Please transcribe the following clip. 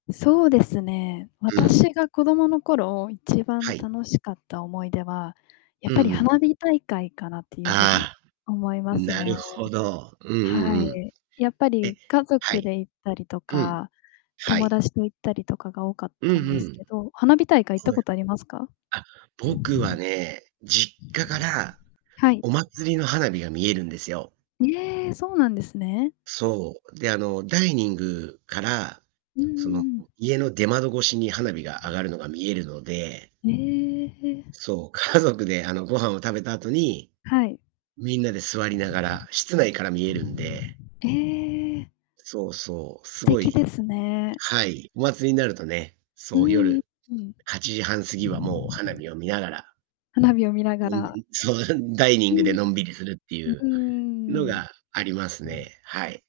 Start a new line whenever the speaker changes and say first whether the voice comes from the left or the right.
left: そうですね、
right: うん。
left: 私が子供の頃一番
right: はい。
left: 楽しかった思い出は、やっ
right: う
left: ぱ
right: んう
left: り
right: ん。
left: 花火大会かなっていうふうに
right: ああ、
left: 思います
right: なる
left: ね。
right: ほど。うん
left: は
right: うんうん。
left: い。やっぱ
right: え、
left: り家
right: は
left: 族
right: い。
left: で行ったりと
right: うん。
left: か、
right: は
left: 友
right: い。
left: 達と行ったりとかが多かっ
right: うん
left: た
right: う
left: んです
right: ん。
left: けど。花火大会行った
right: はい。
left: ことありますか？
right: あ、僕は
left: [unintelligible]
right: ね、実家から
left: はい。
right: お祭りの花火が見えるんですよ。
left: え、そうなんですね。
right: そう。で、あの、ダイニングから、
left: うんう
right: そ
left: ん
right: の、
left: うん。
right: 家の出窓越しに花火が上がるのが見えるので
left: へえ。
right: そう、家族であの、ご飯を食べた後に
left: はい。
right: みんなで座りながら、室内から見えるんで
left: え。
right: そうそう。
left: 素
right: すご
left: 敵で
right: い
left: すね。
right: はい。お祭りになるとね、
left: う
right: そう
left: ーん、
right: 夜
left: うん。
right: 8時半過ぎはもう花火を見ながら
left: 花火を見なが
right: のんび
left: ら。
right: りそう、んダイニ
left: う
right: ングで
left: ん。
right: のんびりするって
left: う
right: い
left: んう
right: うの
left: ん
right: があります
left: うん。
right: ね。はい。